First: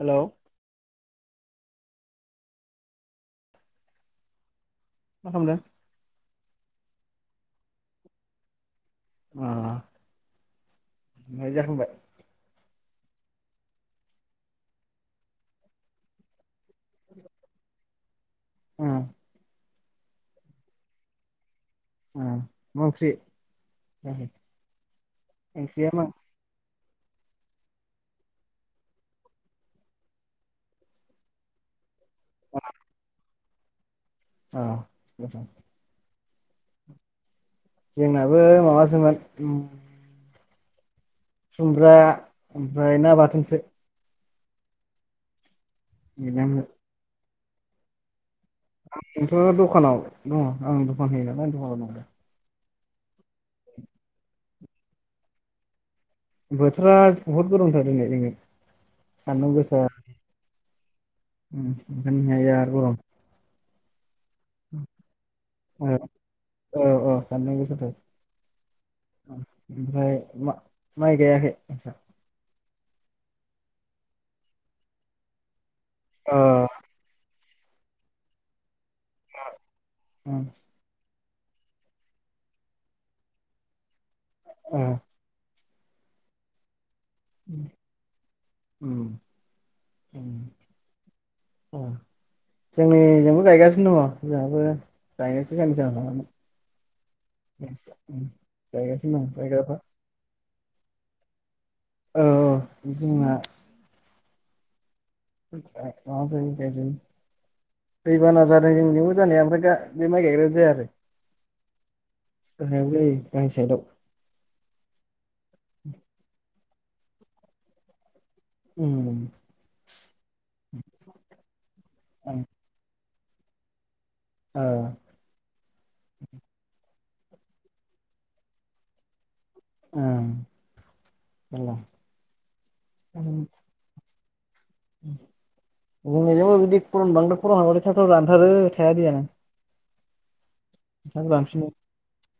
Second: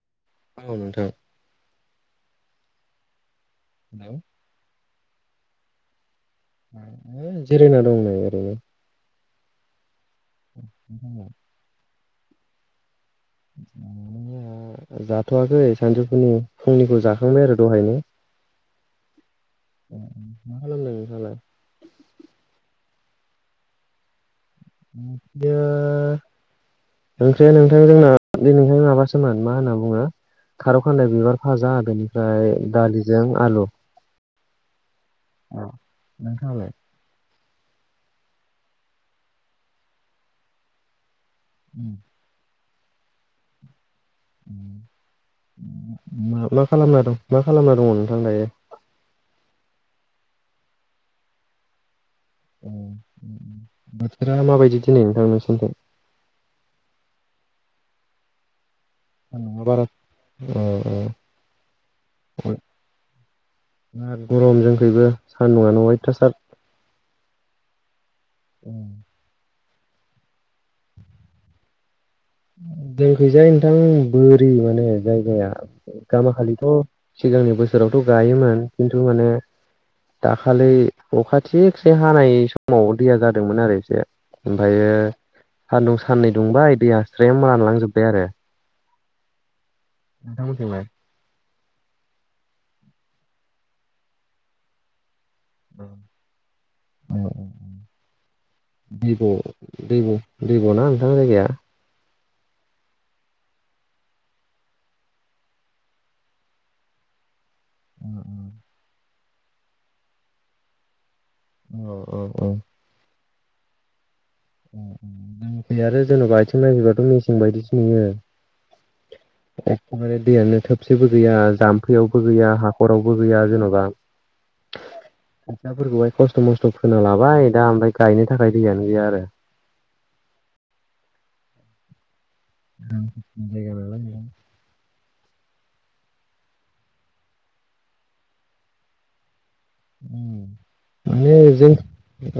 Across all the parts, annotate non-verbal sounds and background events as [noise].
Hello औ नोंथां हेल' [unintelligible] जिरायना दं न ओरैनो अ जाखोमबाय [unintelligible] जाथ'वाखै सानजौफुनि फुंनिखौ जाखांबाय आरो दहायनो। उम [inaudible] [unintelligible] ओंख्रिया मा [unintelligible] ओंख्रिया नोंथां जोंना दिनैथां माबासोमोन मा होनना बुङो? खारौ खानलाय बिबार फाजा आरोनिफ्राय दालिजों आलु। औ [inaudible] जोंनाबो माबासोमोन खुमब्रा ओमफ्राय ना बाथोनसो। मा बेनोमोन। मा खालामना दं मा खालामना दङ नोंथां दायो। आंथ' दखानाव दङ आं दखान होयो नालाय आं दखानाव दं। बोथोरा माबायदि दिनै नोंथां नोंसिरनिथिं बोथोरा बहुद गोरोंथार दिनै जोङो सान' सान्दुङा बारा गोसा औ ओंखायनो गरम दा गरमजोंखैबो सान्दुङा न'यथासार थनाय गोसा थार [unintelligible] ओमफ्राय माइ गायाखै नों दोनखैजाय नोंथां बोरि माने जायगाया अ गामाखालिथ' सिगांनि बोसोरावथ' गायोमोन। खन माने अ दाखलै अखाथि खसे हानाय समाव दैया जादोंमोन आरो एसे अ ओमफ्रायो सानदुं साननै दुंबाय दैया स्रेम रानलांजोबबाय आरो औ। मथामथिबाय [unintelligible] जोंनिजोंबो गायगासिनो दङ जोंहाबो जायस जानसनानै जाय ग न रायगाबा दैग'ना नोंथां जायगाया औ जोंना मा जाय फैबा औ नाजानाय जोंनिबो जानाया ओमफ्राय दा बे माइ गायग्रायो जाया आरो औ औ औ। गां साइ दाव दै आरो जेनेबा आथिं नायफैबाथ' मेसें बायदिसो नुयो। उम एखखबारे दैयानो थोबसेबो गैया जाम्फैयावबो गैया हाखरावबो। बो गैया जेन'बा ओ फैसाफोरखौहाय खस्थ' मस्थ' खोनालाबाय दा ओमफ्राय गायनो थाखाय दैयानो गैया आरो। ओं जायगा जोंजोंबो बिदि खबांर' खर हाबथाय थाथ' रानथारो थायाादि जानो माने जों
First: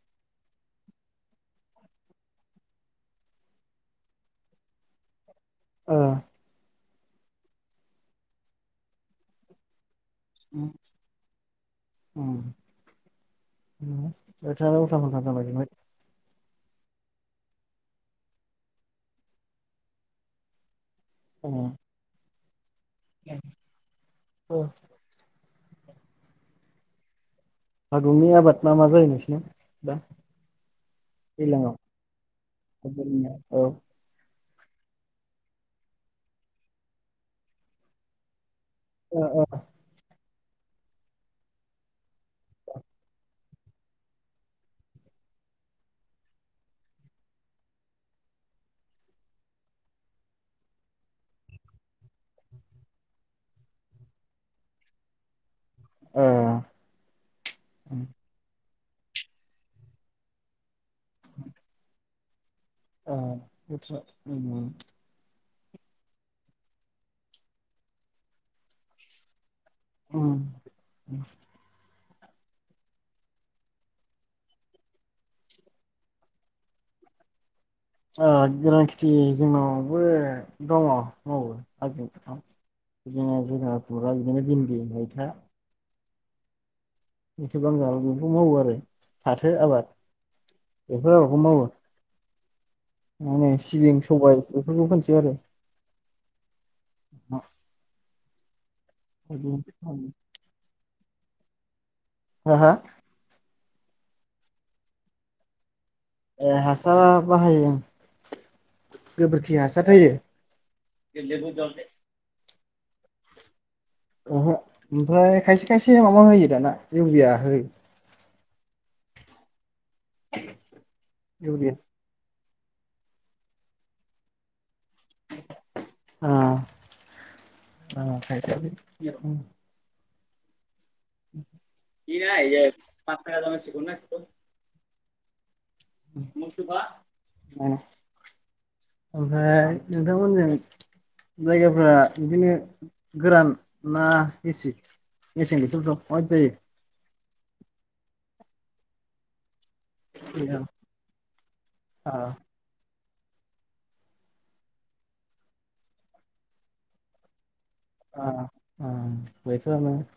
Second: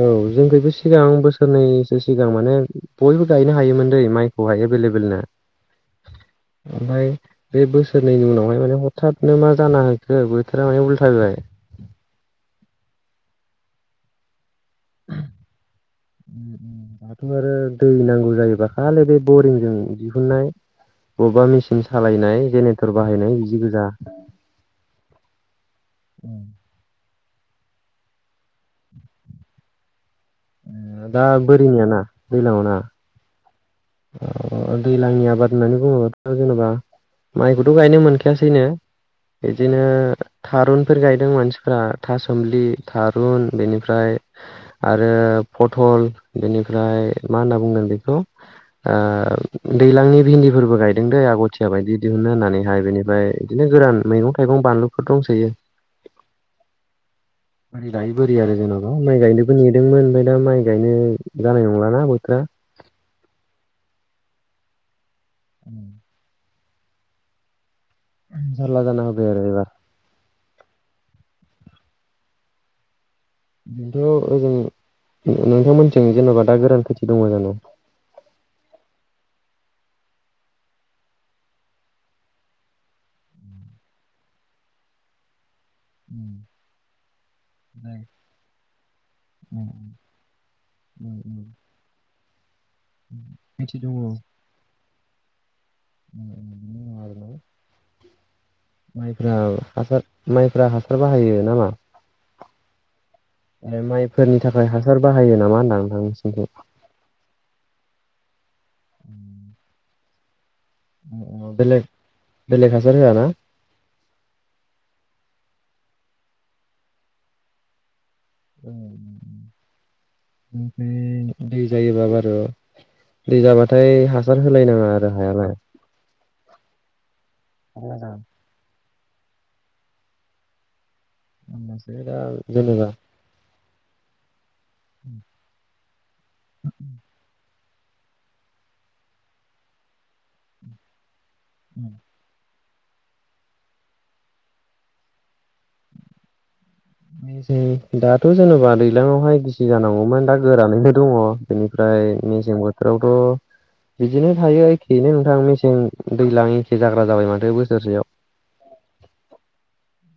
औ जोंखौबो सिगां बोसोरनैसो सिगां माने बयबो गायनो हायोमोन दै माइखौहाय एभेलेबेल ना [unintelligible] ओमफ्राय बे बोसोरनैनि उनावहाय माने हरथादनो मा जाना हो सोर बोथोरा उम मा उल्था बिबाय [unintelligible] दाथ' आरो दै नांगौ जायोबा खालि बे बरिंजों दिहुननाय बबेबा मेसिन सालायनाय जेनेरेटर बाहायनाय बिदि गोजा ओ औ। हागुंनि आबाद मा मा जायो नोंसिनाव दा दा दैलाङाव? बोरिनियाना दैलावना औ ओ अ दैलांनि आबाद होननानै बुङोब्लाथ' जेनेबा माइखौथ' गायनो मोनखायासैनो ओ बिदिनो थारुनफोर गायदों मानसिफ्रा थासुम्लि थारुन बेनिफ्राय आरो फटल बेनिफ्राय मा होनना बुंदों बेखौ दैज्लांनि भिन्दिफोरबो गायदों दै आग'थिया बायदि दिहुनो होननानैहाय बेनिफ्राय बिदिनो गोरान मैगं थाइगं बानलुफोर दंसैयो औ आदै दायो बोरि आरो जोंनाव माइ गायनोबो नेदोंमोन ओमफ्राय दा माइ गायनो जानाय नंलाना बोथोरा औ [unintelligible] उम जालला जाना होबाय आरो इबार ओं बेथ' ओजों नोंथांमोनथिं जेन'बा दा गोरान खेथि दङ जानो' औ गोरान खेथि जोंनावबो दङ मावो [unintelligible] जोंहा जोंहाफुरा बिदिनो भिन्दि मैथा उम मैथा बांगाल बेफोरखौ मावो आरो फाथो आबाद बेफोर आबादखौ मावो मा होनो खेथि सिबिं सबाय बेफोरखौ फोनसै आरो उम उम उम मा माइफ्रा हासार माइफ्रा हासार बाहायो नामा हा हा ए माइफोरनि थाखाय हासार बाहायो नामा होनदां नोंथां नोंसिनिथिं? ए हासारा बाहायो ओं गोबोरखि हासार होयो बेलेग [unintelligible] बेलेग हासार होआ ना ओहो ओमफ्राय खायसे खायसे माबा होयो दाना इउरिया होयो औ ओमफ्राय दै इउरिया जायोब बार' दै जाबाथाय हासार होलायनाङा आरो हायालाय आ मोजां [unintelligible] होमबासो दा [unintelligible] उम [unintelligible] ओमफ्राय नोंथांमोनजों जायगाफ्रा बिदिनो गोरान ना एसे मेसें बोथोर द माबायदि जायो दाथ' जेनेबा दैलाङावहाय [unintelligible] जानांगौमोन दा जायो? गोरानैनो दङ ओ बेनिफ्राय मेसें बोथोराव थ बिदिनो थायो एखेयैनो नोंथां मेसें दैज्लां एखे जाग्रा जाबाय माथो बो आ आ [unintelligible]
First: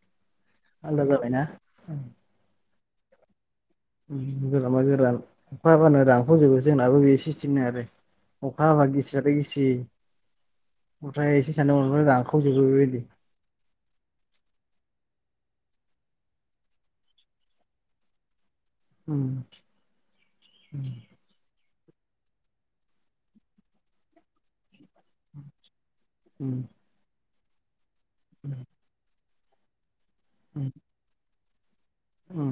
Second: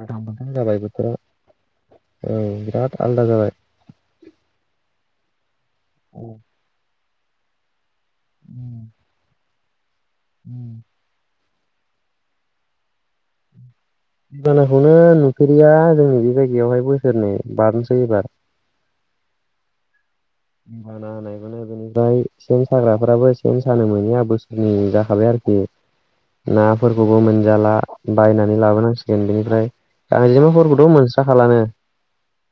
उलथां फाथां जाबाय बोथोराव औ बिराद आलदा जाबाय गोरानबा गोरान अखा हाबानो रानखावजोबो जोंनाबो बे सिस्टिमनो आरो अखा हाबा गिसिबाथाय गिसि ओमफ्राय [unintelligible] राखावजोबो बेबायदि बोलोखौनो नुफेरिया जोंनि बे जायगायावहाय बोसोरनै बारनोसै एबार उम [unintelligible] फ्राय सेन साग्राफोराबो सेन सानो मैया बोसोरनै जाखाबाय आरोखि उम नाफोरखौबो मोनजाला बायनानै लाबोनांसिगोन बेनिफ्राय उम गांजेमाफोरखौथ' मोनस्राखालानो उम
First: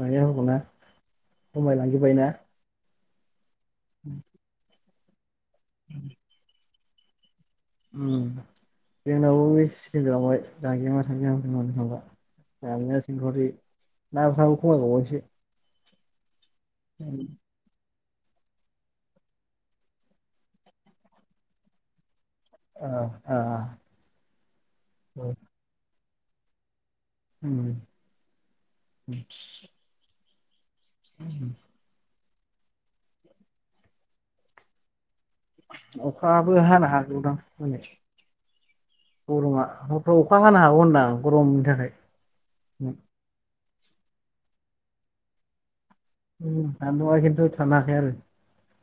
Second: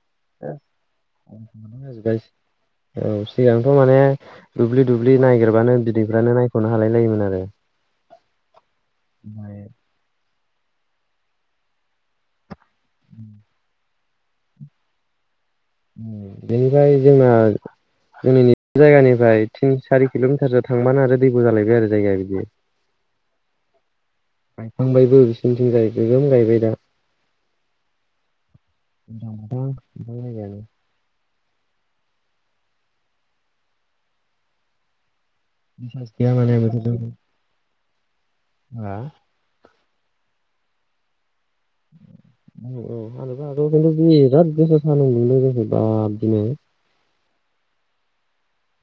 गांजेमाफोरखौ ना खमायलांजोब्बाय ना औ सिगांथ' माने दुब्लि दुब्लि नायगिरबानो बिदैफ्रानो नायख'नो हालाय लायिमोन आरो [unintelligible] गामनाय सिंखरि नाफ्राबो खमायबावावसो। बेनिफ्राय जोंना जोंनि जायगानिफ्राय थिन सारि किल'मिटारसो थांबानो आरो दैबो जालायबाय आरो जायगाया बिदि औ ओ गायखांबायबो ओ बिसोरनिथिं जाय गोगोम गायबाय दा उम [unintelligible] आ गैया माने अखायाबो हानो बोथोरजों हागौदां हानै औ गरमा हरफ्राव अखा हानो हागौ होनदां आं। गरमनि थाखाय औ [unintelligible] दिनै उम [unintelligible] खिथु थानो हाखाया आरो।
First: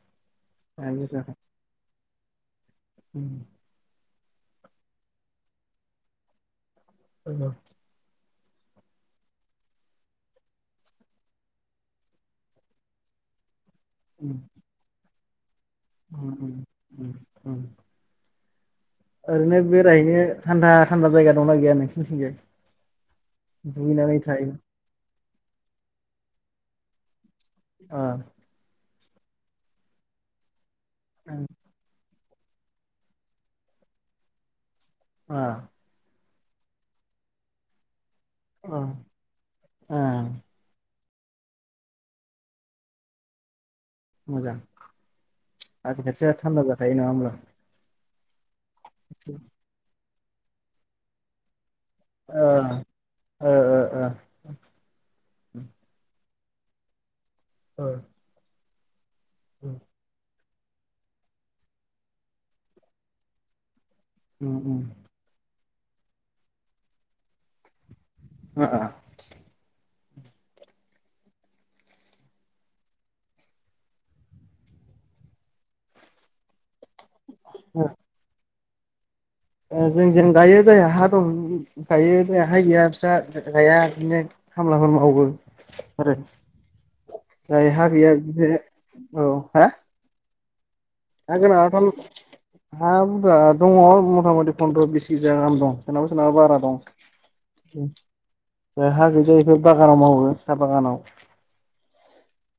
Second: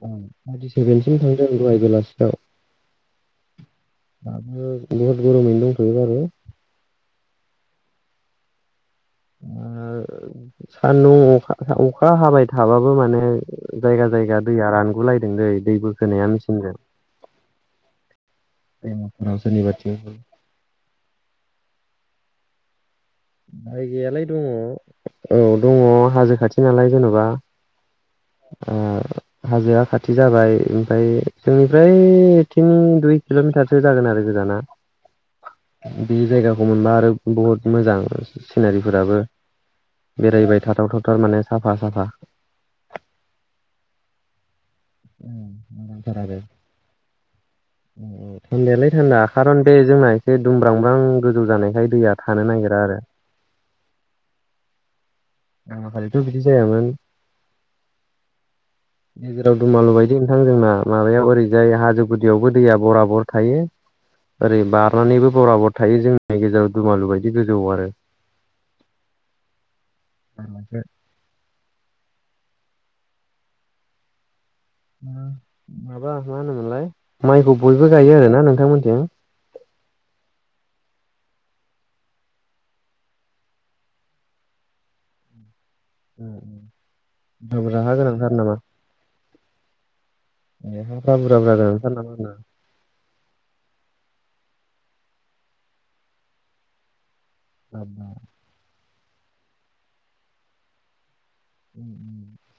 औ थार्टिसेभेनसिम थांदों दहाय बेलासियाव। उम दाबो बहुद गरमैनो दंथ'यो आरो। औ सान्दुं अखा अखा हाबाय थाबाबो माने जायगा उम जायगा दैया रानगुलायदों दै दै बोखोनाया उम उम मेचनजों उम उम ओरैनो बेरायहैनो थान्दा थान्दा जायगा दंना गैया नोंसोरनिथिंजाय? बाय गैयाालाय दङ औ दङ हाजो खाथि नालाय जेन'बा। ओ हाजोआ खाथि जाबाय ओमफ्राय जोंनिफ्राय थिनि दुइ किल'मिटारसो जागोन आरो गोजाना। आ बे जायगाखौ मोनबा आरो बुहुत मोजां ओ सिनारिफोराबो ओ बेरायबाय थाथावथाव। माने साफा साफा मोजां थार आसे आरो थान्दा दाखायो नामा होनबा? औ थान्दायालाय थान्दा खारन बे जोंना एसे दुमब्रांब्रां गोजौ जानायखाय। दैया ओ नागिरा ओ ओ ओ आरो। बिदि जायामोन। औ गेजेराव दुमालु बायदों। बिथांां जोंना माबायाव ओरैजाय हाजो गुदियावबो दैया बरा बर थायो। उम ओरै उम बारनानैबो बराबर थायो जोंनि गेजेराव दुमालु बायदि गोजौ आरो। अ आ माबा मा होनोमोनलाय माइखौ बयबो गायो आरोना नोंथांमोनथि जों जेन गायो जायहा हा दं गायो जायहा हा गैया बिस्रा गाया बिदिनो खामलाफोर मावो आरो बुरजा बुरजा जायहाा हा गैया गोनांथार नामा बिदिनो औ हा ए हाफ्रा [unintelligible] आ बुरजा बुरजा गोनांथार नामा होनदां दङ मथा मथि पन्द्र' बिस केिजि गाहाम दं सोरनावाबा सोरनावाबा बारा दं। अ जायहाा गैजाया बेफोर बागानाव मावो साहा बागानाव।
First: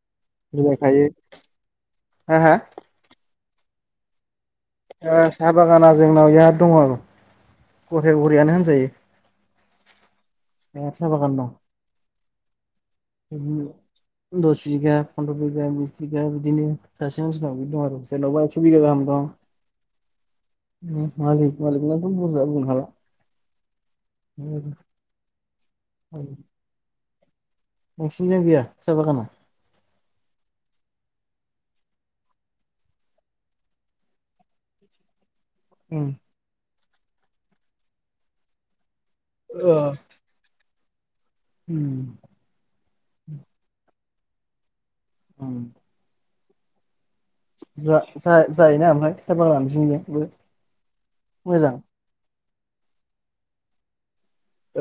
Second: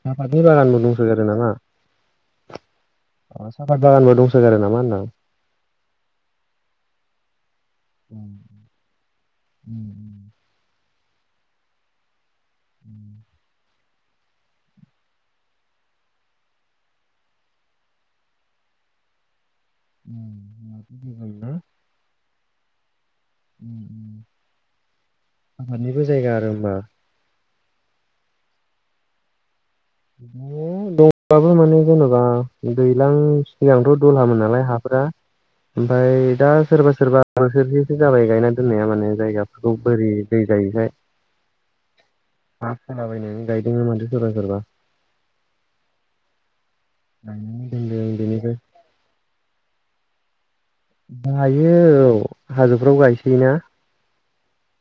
साफा दुरबा रानबो दंस' मिलायखायो जादों नामा? हा हा अ सफात बागानाव आ साहा बागाना जोंनाव इहा दङ। गघरे घरियानो होनजायो बे साहा बागान दं। उम दस बिगा फन्द्र' बिगा बिस बिघा बिदिनो सासे मानसिनाव बिदि दं आरो जनावबा एकस' बिगा गाहाम दं। मालि मालिनाथ' बुरजा बुंनो हाला आंहादानिबो जायगा आरो ओमबा नोंसिनिजों गैया सा बागाना दंबाबो माने जेनेबा दैज्लां सिगांथ' दलहामोन नालाय हाफोरा उम ओमफ्राय दा सोरबा सोरबा नोंसोरसो जाबाय गायना दोननाया माने जायगाफोरखौ बोरै दै गायोखाय उम हा सोलाबायनानै गायदों मादो सोरबा सोरबा [unintelligible] गायनानै जा दोनदों जा बेनिफ्राय जायोना ओमफ्राय थाइबा लानोफनबो गायो औ हाजोफ्राव गायसै ना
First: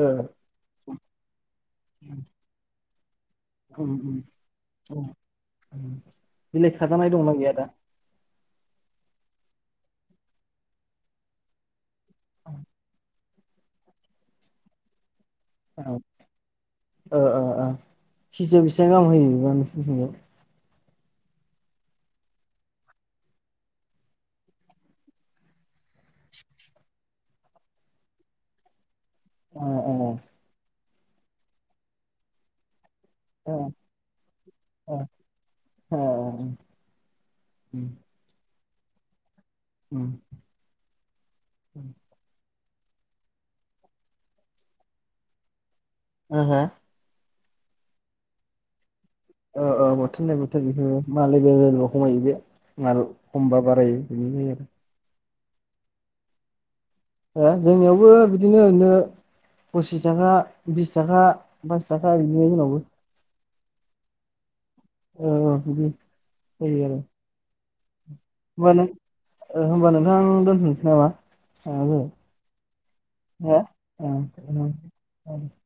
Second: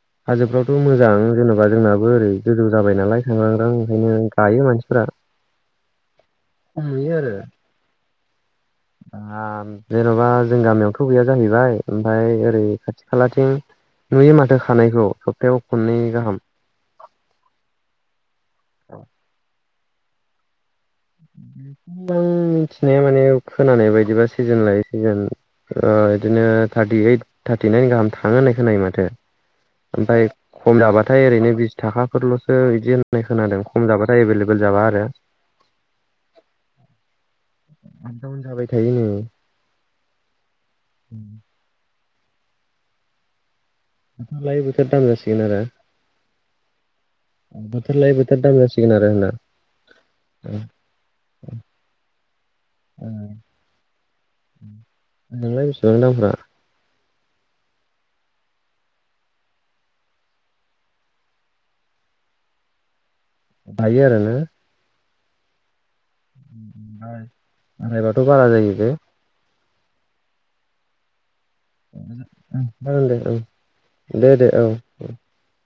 ओ हाजोफ्रावथ' मोजां जेन'बा जोंनाबो ओरै गोजौ जाबाय नालाय ांग्रां उम ओंखायनो उम गायो मानसिफोरा उम बिलाइ खाजानाय नुयो दंना आरो गैया दा? जेन'बा जों गामियावथ' गैया जाहैबाय ओमफाय ओरै खाथि खालाथिं नुयै माथो खानायखौ सप्तायाव औ खननै गाहाम फिजयाव बेसेबां गाहाम होयो [unintelligible] बे आं मिथिनाया माने खोनानाय बायदिबा सिजोन लायो सिजोन बिदिनो थार्टि ओइट थार्टिनाइन गाहाम थाङो होननाय खोनायो माथो। अ औ ओमफ्राय खम जाबाथाय ओरैनो बिस थाखाफोरल'सो बिदिनो नाय ओ खोनादों खम जाबाथाय एभेलेबेल जाबा आरो औ। आदाव जाबाय थायो। उम लायैबोथ दाम दसिना आरो हा हा बोथोर लायै बोथोर दाम जासिगोन आरो होनना औ औ बोथोर ननाय बोथोर बेखौ मालाय बे खमायो बे नाल खमबा बाराय बिदि आरो नोंलाय बेसेबां दामफोरा ए जोंनियावबो बिदिनो ओरैनो फसिस थाखा बिस थाखा बस थाखा बिदिनो जनावबो बाय आरोना औ बिदि जायो आरो मायबाथ' बारा जायो बे ओमबा नोंथांं दोनथ'नोसै नामा? जागोन दे औ दे दे औ [unintelligible]